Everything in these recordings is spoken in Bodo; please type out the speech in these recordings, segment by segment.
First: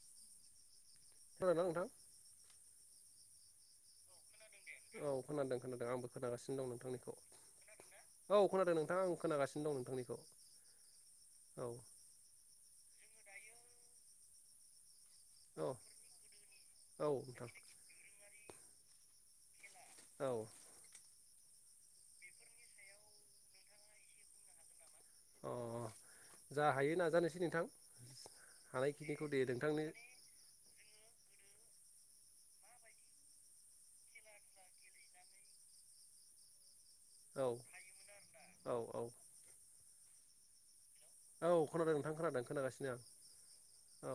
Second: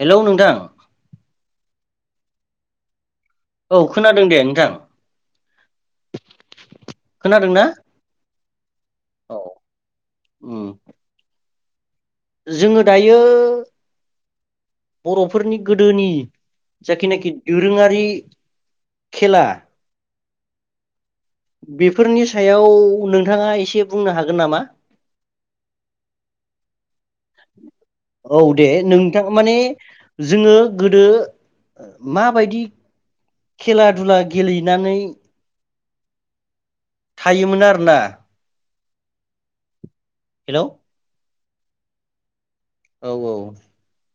हेलौ नोंथां? खोनादों नोंथां? औ खोनादों दे नों ए औ खोनादों खोनादों आंबो खोनागासिनो दं नोंथांनिखौ। खोनादों ना खोनादोंना? औ खोनादों नोंथां आं औ खोनागासिनो दं नोंथांनिखौ। उम औ। जोङो दायो बर'फोरनि औ गोदोनि औ जाखिनाखि नोंथां दोरोङारि खेला औ बेफोरनि सायाव नोंथाङा एसे बुंनो हागोन नामा अ जा हायो नाजानोसै नोंथां औ दे नोंथां हानायखिनिखौ दे माने नोंथांनि जोङो गोदो औ माबायदि खेला दुला गेलेनानै औ थायोमोन आरो ना औ औ हेल' औ खोनादों नोंथां खोनादों। खोनागासिनो आं औ औ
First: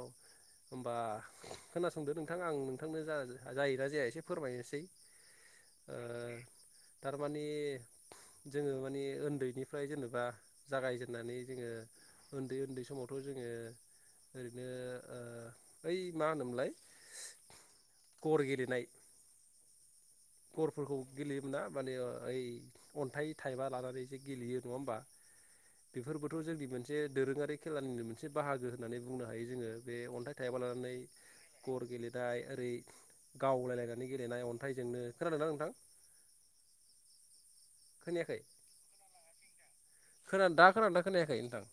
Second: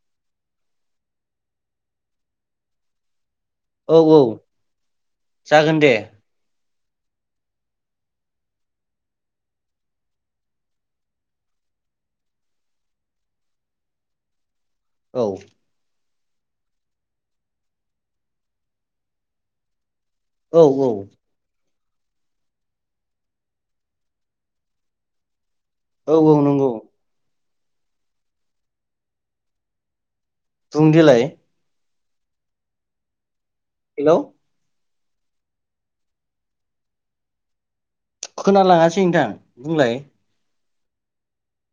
होमबा खोनासंदो नोंथां आं नोंथांनो जा जायोना औ जाया औ एसे फोरमायनोसै जागोन दे ओ थारमाने जोङो माने उन्दैनिफ्राय जेनेबा जागायजेननानै जोङो उन्दै उन्दै समावथ' जोङो ओरैनो औ बै मा होनोमोनलाय गर गेलेनाय औ औ गरफोरखौ गेलेयोब्ला माने ओइ अन्थाइ थाइबा लानानै जे गेलेयो नङा होमबा? औ औ बेफोरबोथ' जोंनि नंगौ मोनसे दोरोङारि खेलानिनो मोनसे बाहागो होननानै बुंनो हायो जोङो बे अन्थाइ थाइबा बुं लानानै देलाय गर गेले दा ओरै गावलायलायनानै हेलौ गेलेनाय अन्थाइजोंनो खोनादोंना नोंथां खोनायाखै खोनालाङासै नोंथां बुंलाय खोना दा खोनादोंना खोनायाखै नोंथां??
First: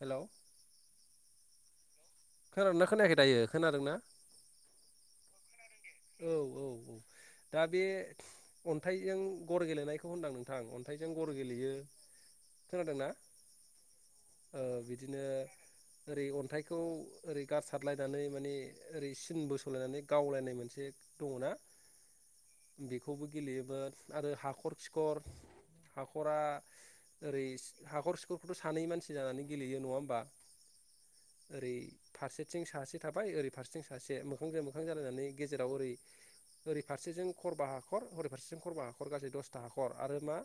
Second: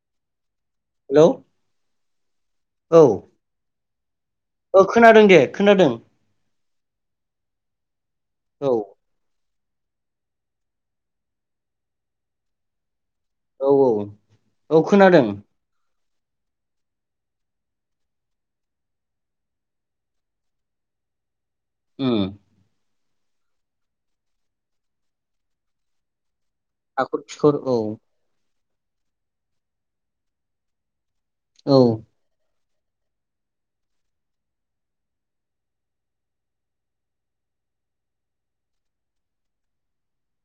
हेल' हेल' खोनादोंना खोनायाखै दायो खोनादों ना ओ खोनादों दे खोनादों औ औ दा बे औ अन्थाइजों गर गेलेनायखौ होनदां नोंथां अन्थाइजों गर गेलेयो खोनादोंना? औ औ ओ औ बिदिनो खोनादों। ओरै अन्थाइखौ ओरै गारसारलायनानै माने ओरै सिन बोसलायनानै गावलायनाय मोनसे एसे दंना? ओ। बेखौबो गेलेयोमोन आरो हाखर खिखर हाखरा हाखर-खिखर औ। थ' सानै मानसि जानानै गेलेयो नङा होमबा? ओरै औ फारसे फारसेथिं सासे थाबाय ओरै फारसेथिं सासे मोखांजों मोखां जालायनानै गेजेराव ओरै ओरै फारसेजों खरबा हाखर ओरै फारसेजों खरबा हाखर गासै दसथा हाखर आरो मा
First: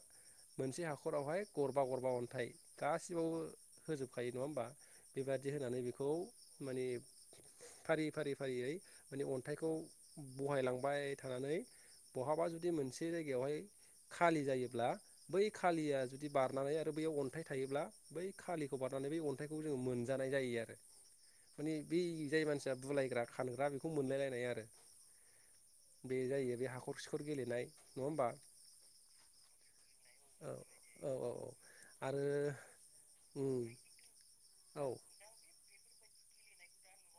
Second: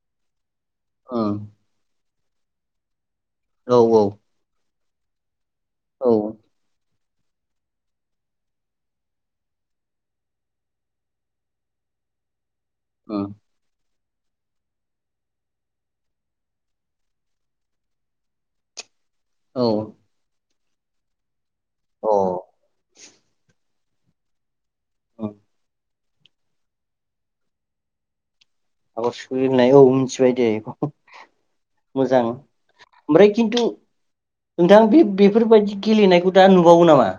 मोनसे उम हाखरावहाय गरबा गरबा अन थाइ गा सिबावबो औ औ होजोबबाय नङा होमबा? बेबायदि बिदि होनानै बेखौ औ माने फारि-फारि-फारियै माने अन्थाइखौ बहायलांबाय थानानै बहाबा जुदि बिदि मोनसे उम जायगायावहाय खालि जायोब्ला बै खालिया जुदि बारनानै आरो बैयाव अन्थाइ थायोब्ला बै खालिखौ बार होननै बे अन्थाइखौ औ जोङो मोनजानाय जायो आरो। माने बे अ जाय मानसिया बुलायग्रा खानग्रा मोनलायलायनाय आरो। [unintelligible] बे जायो बे हाखर-सिखर गेलेनाय नङा होमबा? हाखर-खिखर गेलेनाय औ उम मिथिबाय औ दे बेखौ औ औ औ आरो मोजां ओमफ्राय उम खिन्थु नोंथां औ बे बेफोरबायदि गेलेनायखौ दा नुबावो नामा?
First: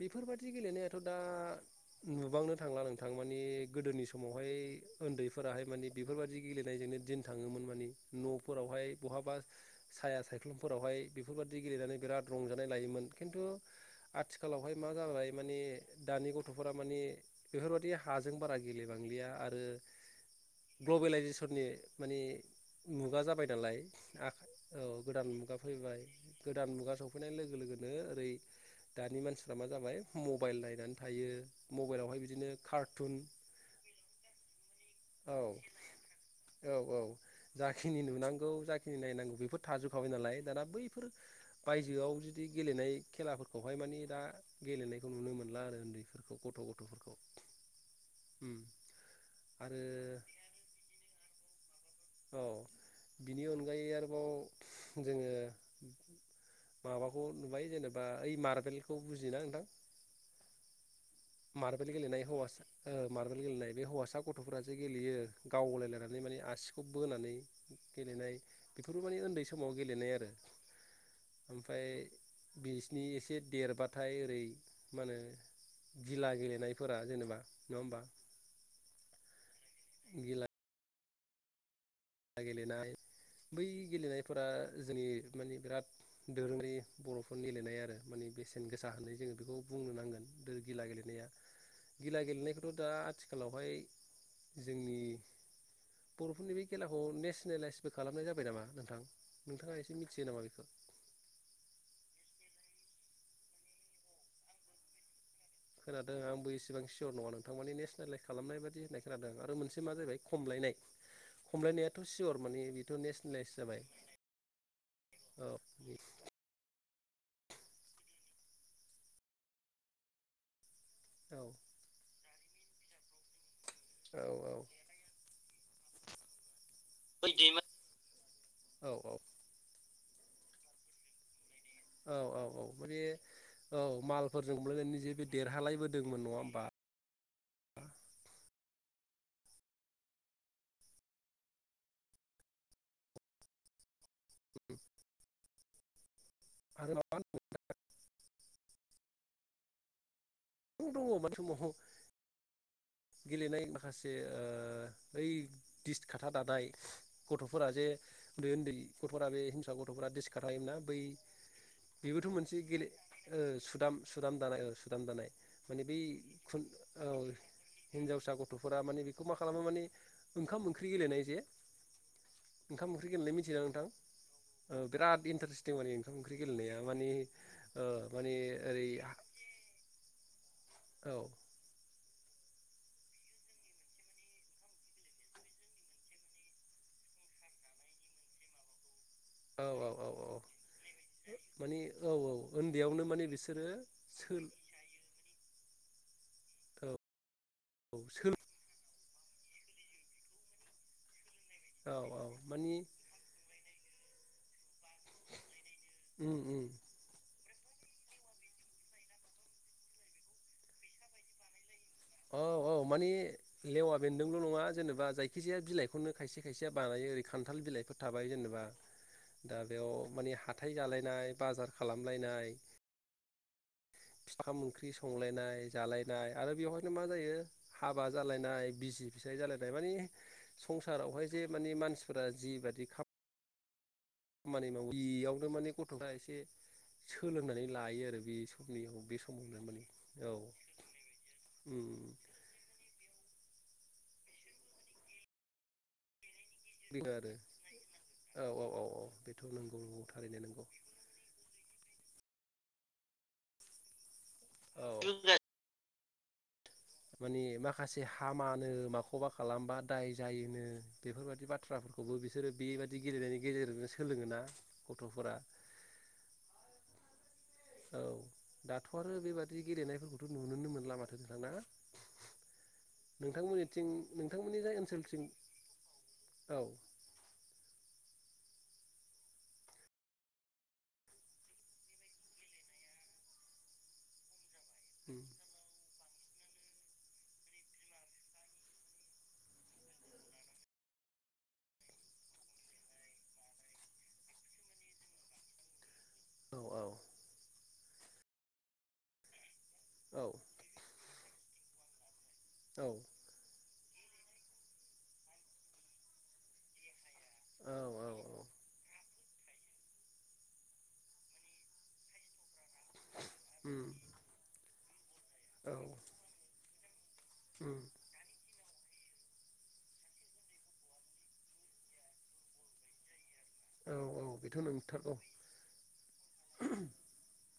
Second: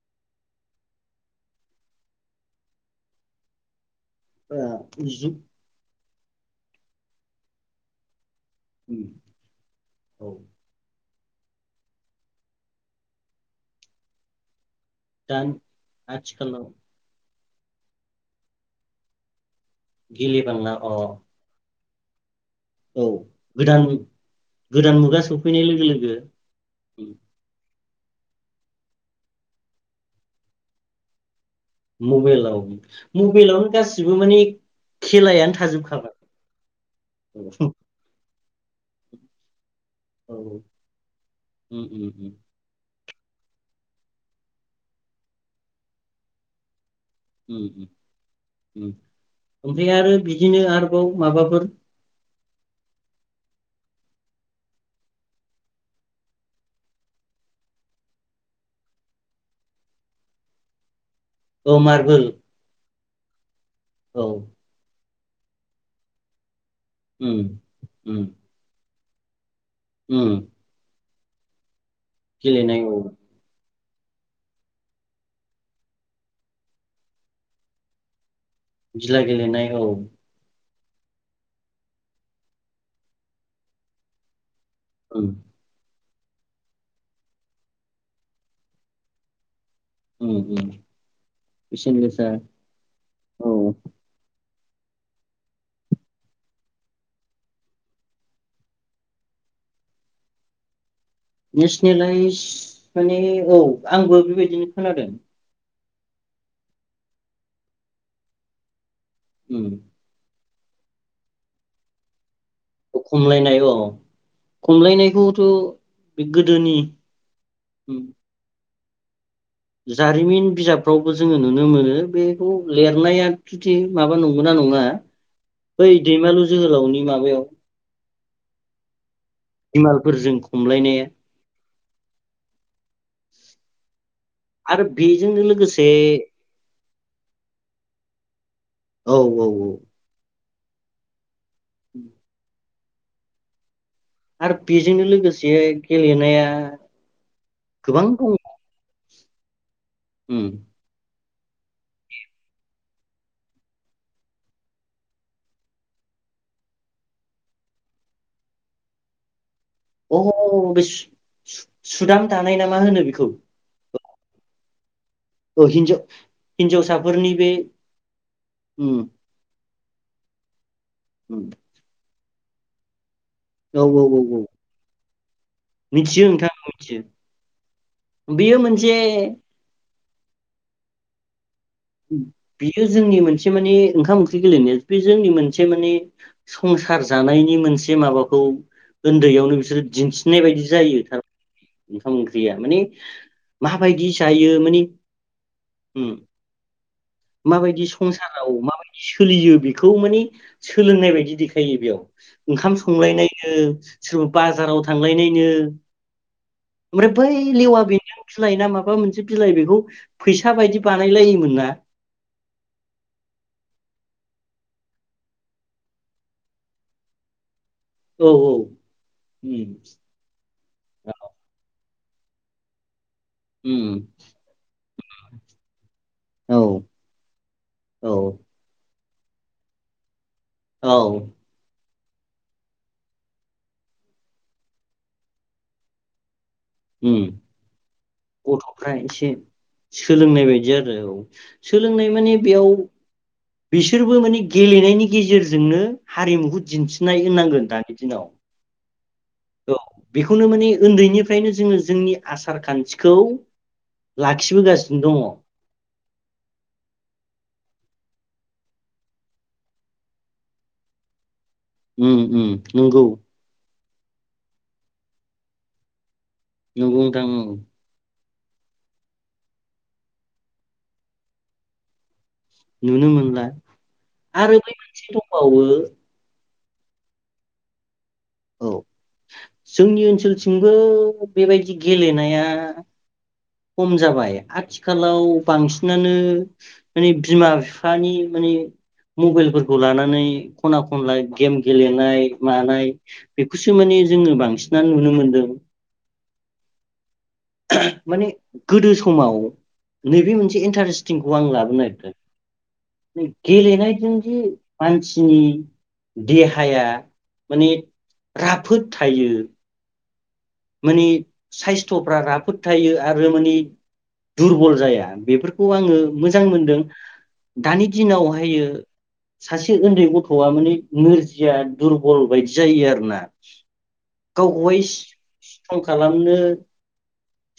बेफोरबायाददि गेलेनायाथ' दा नुबांनो थांला नोंथां माने गोदोनि सम समावहाय ओ जु उन्दैफोराहाय माने बेफोरबायाददि गेलेनायजोंनो दिन थाङोमोन माने न' फोरावहाय उम बहाबा साया औ सायख्लुमफोरावहाय बेफोरबादि गेलेनानै बिराद रंजानाय लायोमोन खिन्थु आ थिखालावहाय मा जाबाय दा माने दानि आथिखालाव गथ'फोरा माने बेफोरबादि हाजों बारा गेलेबांलिया आरो गेले बांला अ' ग्लबेलाइजेसननि माने औ मुगा जाबाय नालाय गोदान आ औ गोदान मुगा सफैनाय लोगो फैबाय लोगो गोदान मुगा उम सफैनाय लोगो लोगो नोङो ओरै दानि मानसिफ्रा मा जाबाय मबाइल नायनानै थायो मबाइलावहाय बिदिनो मबाइलाव कार्टुन मबाइलावनो गासिबो माने औ खेलायानो औ थाजोबखाबाय नायनांगो बेफोर थाजोबखाबाय नालाय दाना बैफोर उम बायजोआव उम बिदि गेलेनाय खेलाफोरखौहाय मानिे दा गेलेनायखौ नुनो मोनला आरो उन्दैफोरखौ गथ' गथ'फोरखौ उ उम उ ओमफ्राय आरो बिदिनो आरोबाव माबा फोर औ बिनि अनगायै आरोबाव जोङो माबाखौ नुबाय जेनेबा ओइ मारबेलखौ बुजियोना नोंथां औ मार्बेल गेलनाय मार्बल हौवासा ओ मारबल गेलैनाय बे हौवासा औ गथ'फोराजे गेलेयो गावलायलायनानै माने आसि खौ बोनानै उम उम गेलेनाय बेफोरो माने ओनदै स समाव गेलेनाय आरो उम ओमफ्राय गेलेनाय औ बिसनि एसे देरबा थाय ओरै मा होनो गिला गेलेनायफोरा जेनेबा नङा होमबा गिला गेलनाय औ खेला गेलेनाय बै गेलेनायफोरा जोंनि उम माने बिराद दोरोङै बर'फोर गेलेनाय आरो माने बेसेन गोसा होननाय जोङो बेखौ बुंनो नांगोन उम दो उम गिला गेलेनाया बेसेन गिला गोसा गेलेनायखौथ' दा औ आथिखालावहाय जोंनि बर'फोरनि बे खेलाखौ नेसनेलाइसबो खालामनाय जाबाय नामा नोंथां नोंथाङा एसे मिथियो नामा बेखौ? नेसनेलाइज माने औ आंबो बेबायदिनो खोनादों खोनादों आंबो इसेबां सियर नङा नोंथां मानि नेसनलाइस खालामनाय बादि होननायखौ। खादों आरो उम मोनसे मा जाबाय। खमलायनाय खमलायनायाथ' सियर। माने बेथ' नेसनेलाइस खमलायनाय औ जाबाय खमलायनायखौथ' औ बे गोदोनि। उम। जारिमिन बिजाब। फावबो जोङो औ नुनो मोनो बे। लिरनाय। माबा औ नंगौ नना औ नङा। ओइ दैमालु। जोहोलावनि माबायाव दै फोरजों खमलायनाया। औ औ औ माने औ माल फोरजों आरो बुलायनानै जे बे बेजोंनो लोगोसे देरहालायबोदोंमोन नङा होमबा। औ औ औ। उ [inaudible] आरो बेजोंनो लोगोसे गेलेनाया। आरो माबा गोबां दङ। दङ। समाव गेलेनाय माखासे ओइ दिस खाथा दानाय गथ'फोरा जे उन्दै उन्दै गथ'फोरा बे। गथ'फोरारा अ डिसकार्ट थायोमोना बे बै सु- सु- सुदाम बेबोथ' दानाय मोनसे ना मा गेले होनो बेखौ सुदाम। सुदाम दानाय औ सुदाम दानाय। औ माने बै हिनजाव हिनजावसाफोरनि बे हिन्जावसा गथ'फोरा उम माने बेखौ मा खालामो माने। ओखाम ओंख्रि। ओंख्रि गेलेनाय जे। उम ओंखाम। ओंख्रि गेलेनाय मिथिदों औ नोंथां। औ औ औ बिराद इन्टारेस्ट थिं माने ओंखाम मिथियो ओंख्रि नोंथां गेलेनाया मिथियो माने माने बेयो ओरै मोनसे औ। बियो जोंनि मोनसे माने ओंखाम ओंख्रि गेलेनाया बे जोंनि मोनसे माने संसार जानायनि मोनसे माबाखौ। उन्दैयावनो औ बिसोरो औ औ दिन्थिनाय बायदि जायो माने औ ओंखाम औ ओंख्रिया माने उन्दैयावनो बिसोरो माबायदि सोल जायो माने उम। औ। माबायदि औ सोल संसाराव माबायदि सोलियो बेखौ माने सोलोंनाय बायदि थायो औ बेयाव औ मानि ओंखाम संलायनाय सोरबा बाजाराव थांलायनायनो उम उम ओमफ्राय बै लेवा बेनि बिलाइ ना माबा मोनसे बिलाइ बेखौ फैसा बायदि बानायलायोमोन ना औ औ माने लेवा बेन्दोंल' नङा जेनेबा जायखिजाया बिलाइखौनो खायसे खायसेया बानायो ओरै खान्थाल बिलाइ फोर थाबाय औ जेनेबा दा उम बेयाव माने हाथाय जालायनाय बाजार खालामलायनाय उम फिथा ओंख्रि संलायनाय जालायनाय आरो औ बेवहाय मा जायो हाबा औ जालायनाय बिसि फिसाय जालायनाय माने औ संसारावहाय जे माने मानसि फोर जिबायदि खामानि मावो बेयावनो माने गथ'फ्रा एसे उम सोलोंनानै लायो आरो बे समनि गथ'फ्रा बे एसे समावनो माने औ सोलोंनाय बायदि जादों औ उम सोलोंनाय माने बेयाव बिसोरबो माने गेलेनायनि गेजेरजोंनो हारिमुखौ बेनो दिन्थिनाय आरो होननांगोन दानि दिनाव औ औ औ औ बेथ' औ नंगौ नंगौ थारैनो बेखौनो नंगौ नोङो उन्दैनिफ्रायनो जोङो जोंनि आसार खान्थिखौ लाखिबोगासिनो औ दङ। माने माखासे हामानो माखौबा खालामबा दाय जायोनो बेफोरबायदि बा थ्राफोरखौबो उम उम बिसोरो बेबायदि नंगौ गेलेनायनि गेजेरजों सोलोङोना गथ'फोरा नंगौ नोंथां ओम औ दाथ' आरो बेबादि गेलेनायफोरखौथ' नुोनो मोनला माथो नोंथां ना नुनो मोनला नोंथांमोननिथिं आरो नोंथांमोननि बै जाय मोनसे ओनसोलथिं दंबावो औ। औ जोंनि ओनसोलथिंमबो बेबायदि गेलेनाया खम जाबाय। आथिखालाव उम बांसिन नानो माने बिमा बिफानि माने मबाइलफोरखौ लानानै खना खनला गेम गेलेनाय मानाय बेखौसो माने जोङो बांसिनानो नुनो मोनदों। औ औ। माने गोदो समाव औ नैबे मोनसे इन्टारेस्टिं खौ आं लाबोन औ नागिरदों। गेलेनाय [unintelligible] मानसिनि देहाया माने औ औ राफोद थायो। माने साइस्थ'फ्रा राफोद थायो आरो माने उम दुरबल जाया। बेफोरखौ औ आङो मोजां मोनदों। उम दानि दिनावहाययो। सासे उन्दै गथ'आ माने नोरजिया दुरबल बायदि जायो आरोना। औ औ बेथ' गावखौहाय नंथारगौ। स्ट्रं खालामनो।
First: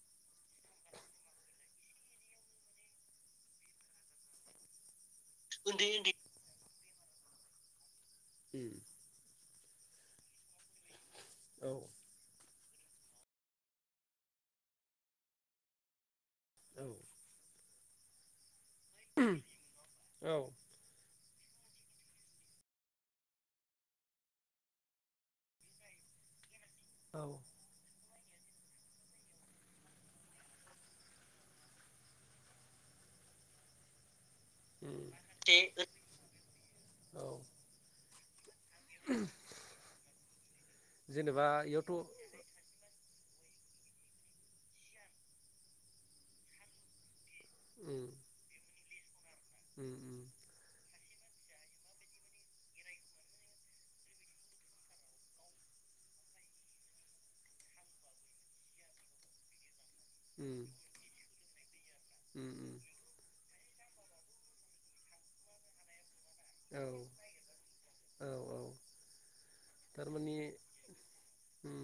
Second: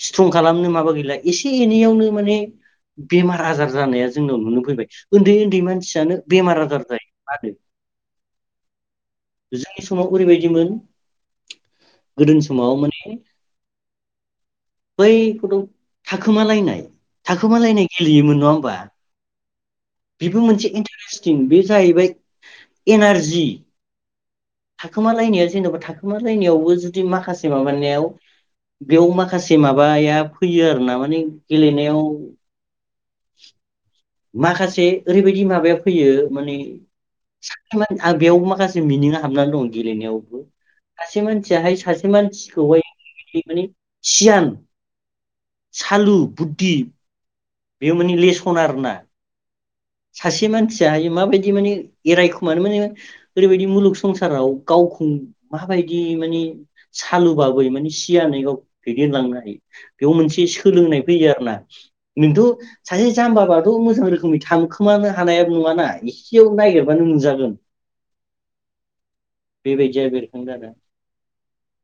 स्ट्रं खालामनो माबा गैला एसे एनैयावनो माने बेमार आजार जानाया जोंनाव नुनो फैबाय। उन्दै उन्दै मानसियानो बेमार आजार जायो। [inaudible] उम। जोंनि समाव ओरैबायदिमोन। औ गोदोनि समाव माने। बैखौथ'। थाखोमालायनाय औ थाखोमालायनाय। गेलेयोमोन नङा होनबा। औ बेबो मोनसे इन्टारेस। जाहैबाय इनारजि थाखोमालनाया जेनबा थाखो लायनाय। जुदि औ माखासे माबानायाव बेयाव माखासे माबाया फैयो आरो ना माने गेलेनायाव [inaudible] माखासे उम ओरैबायदि माबाया फैयो माने। औ आं बेयाव माखासे मिनिं हाबनानै दं गेलेनायावबो सासे जेनेबा मानसियाहाय सासे इयावथ' मानसिखौहाय माने सियान सालु बुद्धि बे उम माने लेस आरोना। उम उम सासे मानसिया मा बायदि दि माने एरायखुमानो माने ओरैबायदि मुलुग संसाराव गावखौ माबायदि माने सालुबाबो माने सियानै गावखौ दैदेनलांनो हायो। बेयाव मोनसे उम सोलोंनाय फैयो आरोना। उम नोंथ' उम सासे जाम्बाबाथ' मोजां रोखोमै था हानाय नुवाना। खियाव औ नागिरबानो नुजागोन। औ औ बेबायदिया थारमानि बेरखां जादों उम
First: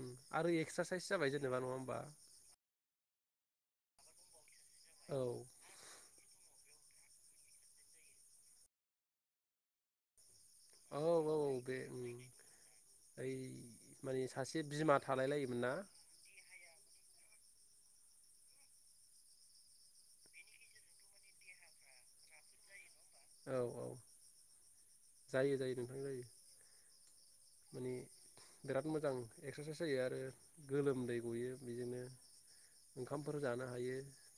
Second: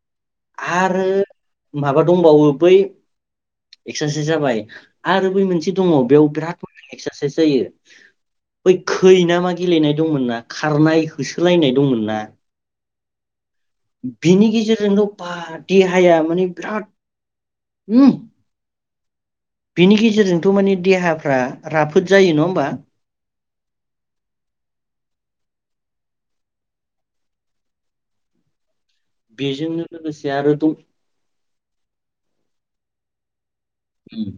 एक्सारसाइस आरो जाबाय जेनेबा नङा होमबा माबा दंबावो बै एकस'सो जाबाय औ आरो बै मोनसे दङ बेयाव बिराद एक्सारसाइस जायो। बै खै ना मा गेलेनाय दंमोन ना? औ खारनाय औ औ होसोलायनाय बे दंमोन उम ना? ओइ माने बिनि सासे बिमा गेजेरजोंथ' थालाय बा लायोमोन ना देहाया माने बिराद उम। बिनि गेजेरजोंथ' माने देहाफ्रा राफोद जायो नङा होमबा? औ औ जायो जायो नोंथां जायो माने बिराद मोजां एक्सारसाइस बेजोंनो जायो आरो लोगोसे दं गोलोमदै गयो। बिदिनो ओंखामफोर जानानै उम।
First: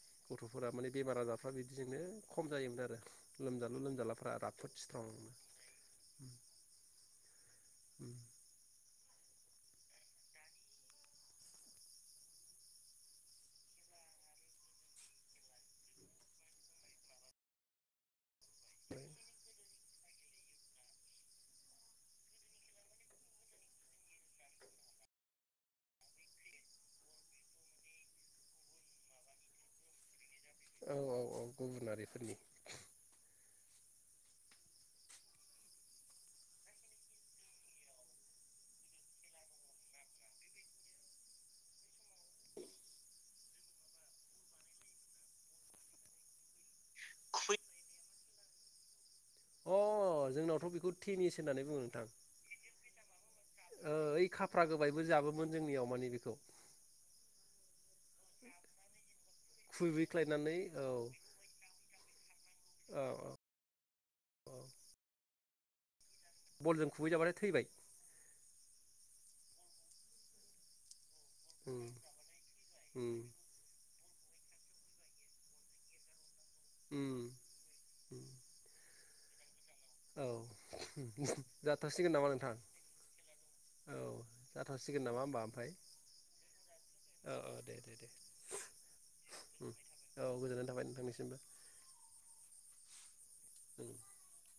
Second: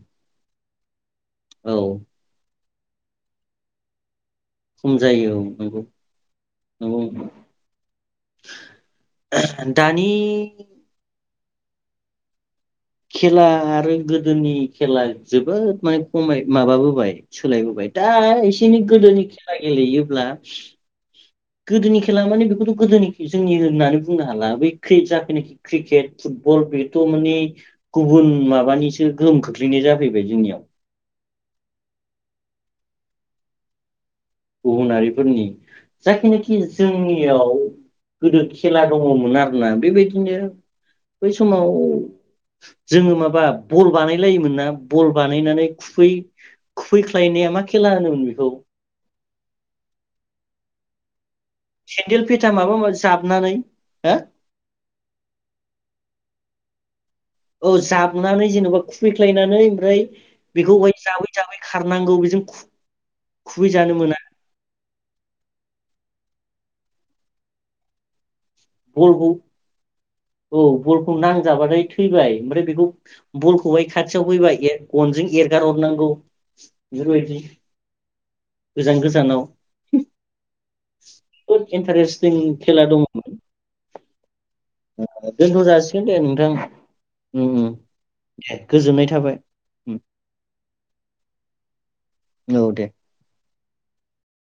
फोर माने बेमार आजारफ्रा औ बिदिजोंनो खम जायोमोन आरो। [unintelligible] लोमजालु लोमजालाफोरा राफोद खम स्ट्रं जायो औ नंगौ नंगौ उम। उम दानि खेला आरो गोदोनि खेला जोबोद माने खमाय माबाबोबाय सोलायबोबाय दा बिनि गोदोनि खेला गेलेयोब्ला गोदोनि खेला माने बेखौथ' गोदोनि जोंनि होननानै बुंनो हाला बै खै जाखनाखि क्रिकेट फुटबल बेथ' माने गुबुन माबानिसो गोहोम खोख्लैनाय जाफैबाय जोंनियाव। औ औ औ गुबुनारिफोरनिसो। गुबुनारिफोरनि जाखिनाखि जोंनियाव गोदो खेला दङमोन आरोना बेबायदिनो बै समाव जोङो माबा बल बानायलायोमोन ना बल बानायनानै खुुबै खुैख्लायनाया मा खेला होनोमोन बे खौ? अ जोंनावथ' बेखौ टेनिस होननानै बुङो नोंथां? सेन्देल फेथा माबा माबि जाबनानै हो ओइ खाफ्रा गोबायबो जाबोमोन जोंनियाव मानि बेखौ। औ जाबनानै जेनोबा खु बैख्लायनानै ओमफ्राय खुबैख्लायनानै औ बेखौहाय जाबै जाबै खारनांगौ बेजों खु औ औ खुबैजानो मोना। औ बलजों खुबैजाबाथाय थैबाय। बलखौ औ नांजाबथाय उम थैबाय ओमफ्राय बेखौ उम बलखौहाय खाथि खाथियाव फैबाय गनजों एरगार हरनांगौ। उम बेफोरबायदि उम गोजान गोजान [unintelligible] औ जाथारसिगोन नामा इन्टारेस्टिं नोंथां खेला दङ जाथारसिगोन नामा होमबा दोनथ' ओमफ्राय जासिगोन दे नोंथां औ उम औ उम दे दे दे गोजोननाय थाबाय। उम औ गोजोननाय थाबाय नोंथांनिसिमबो औ दे [unintelligible]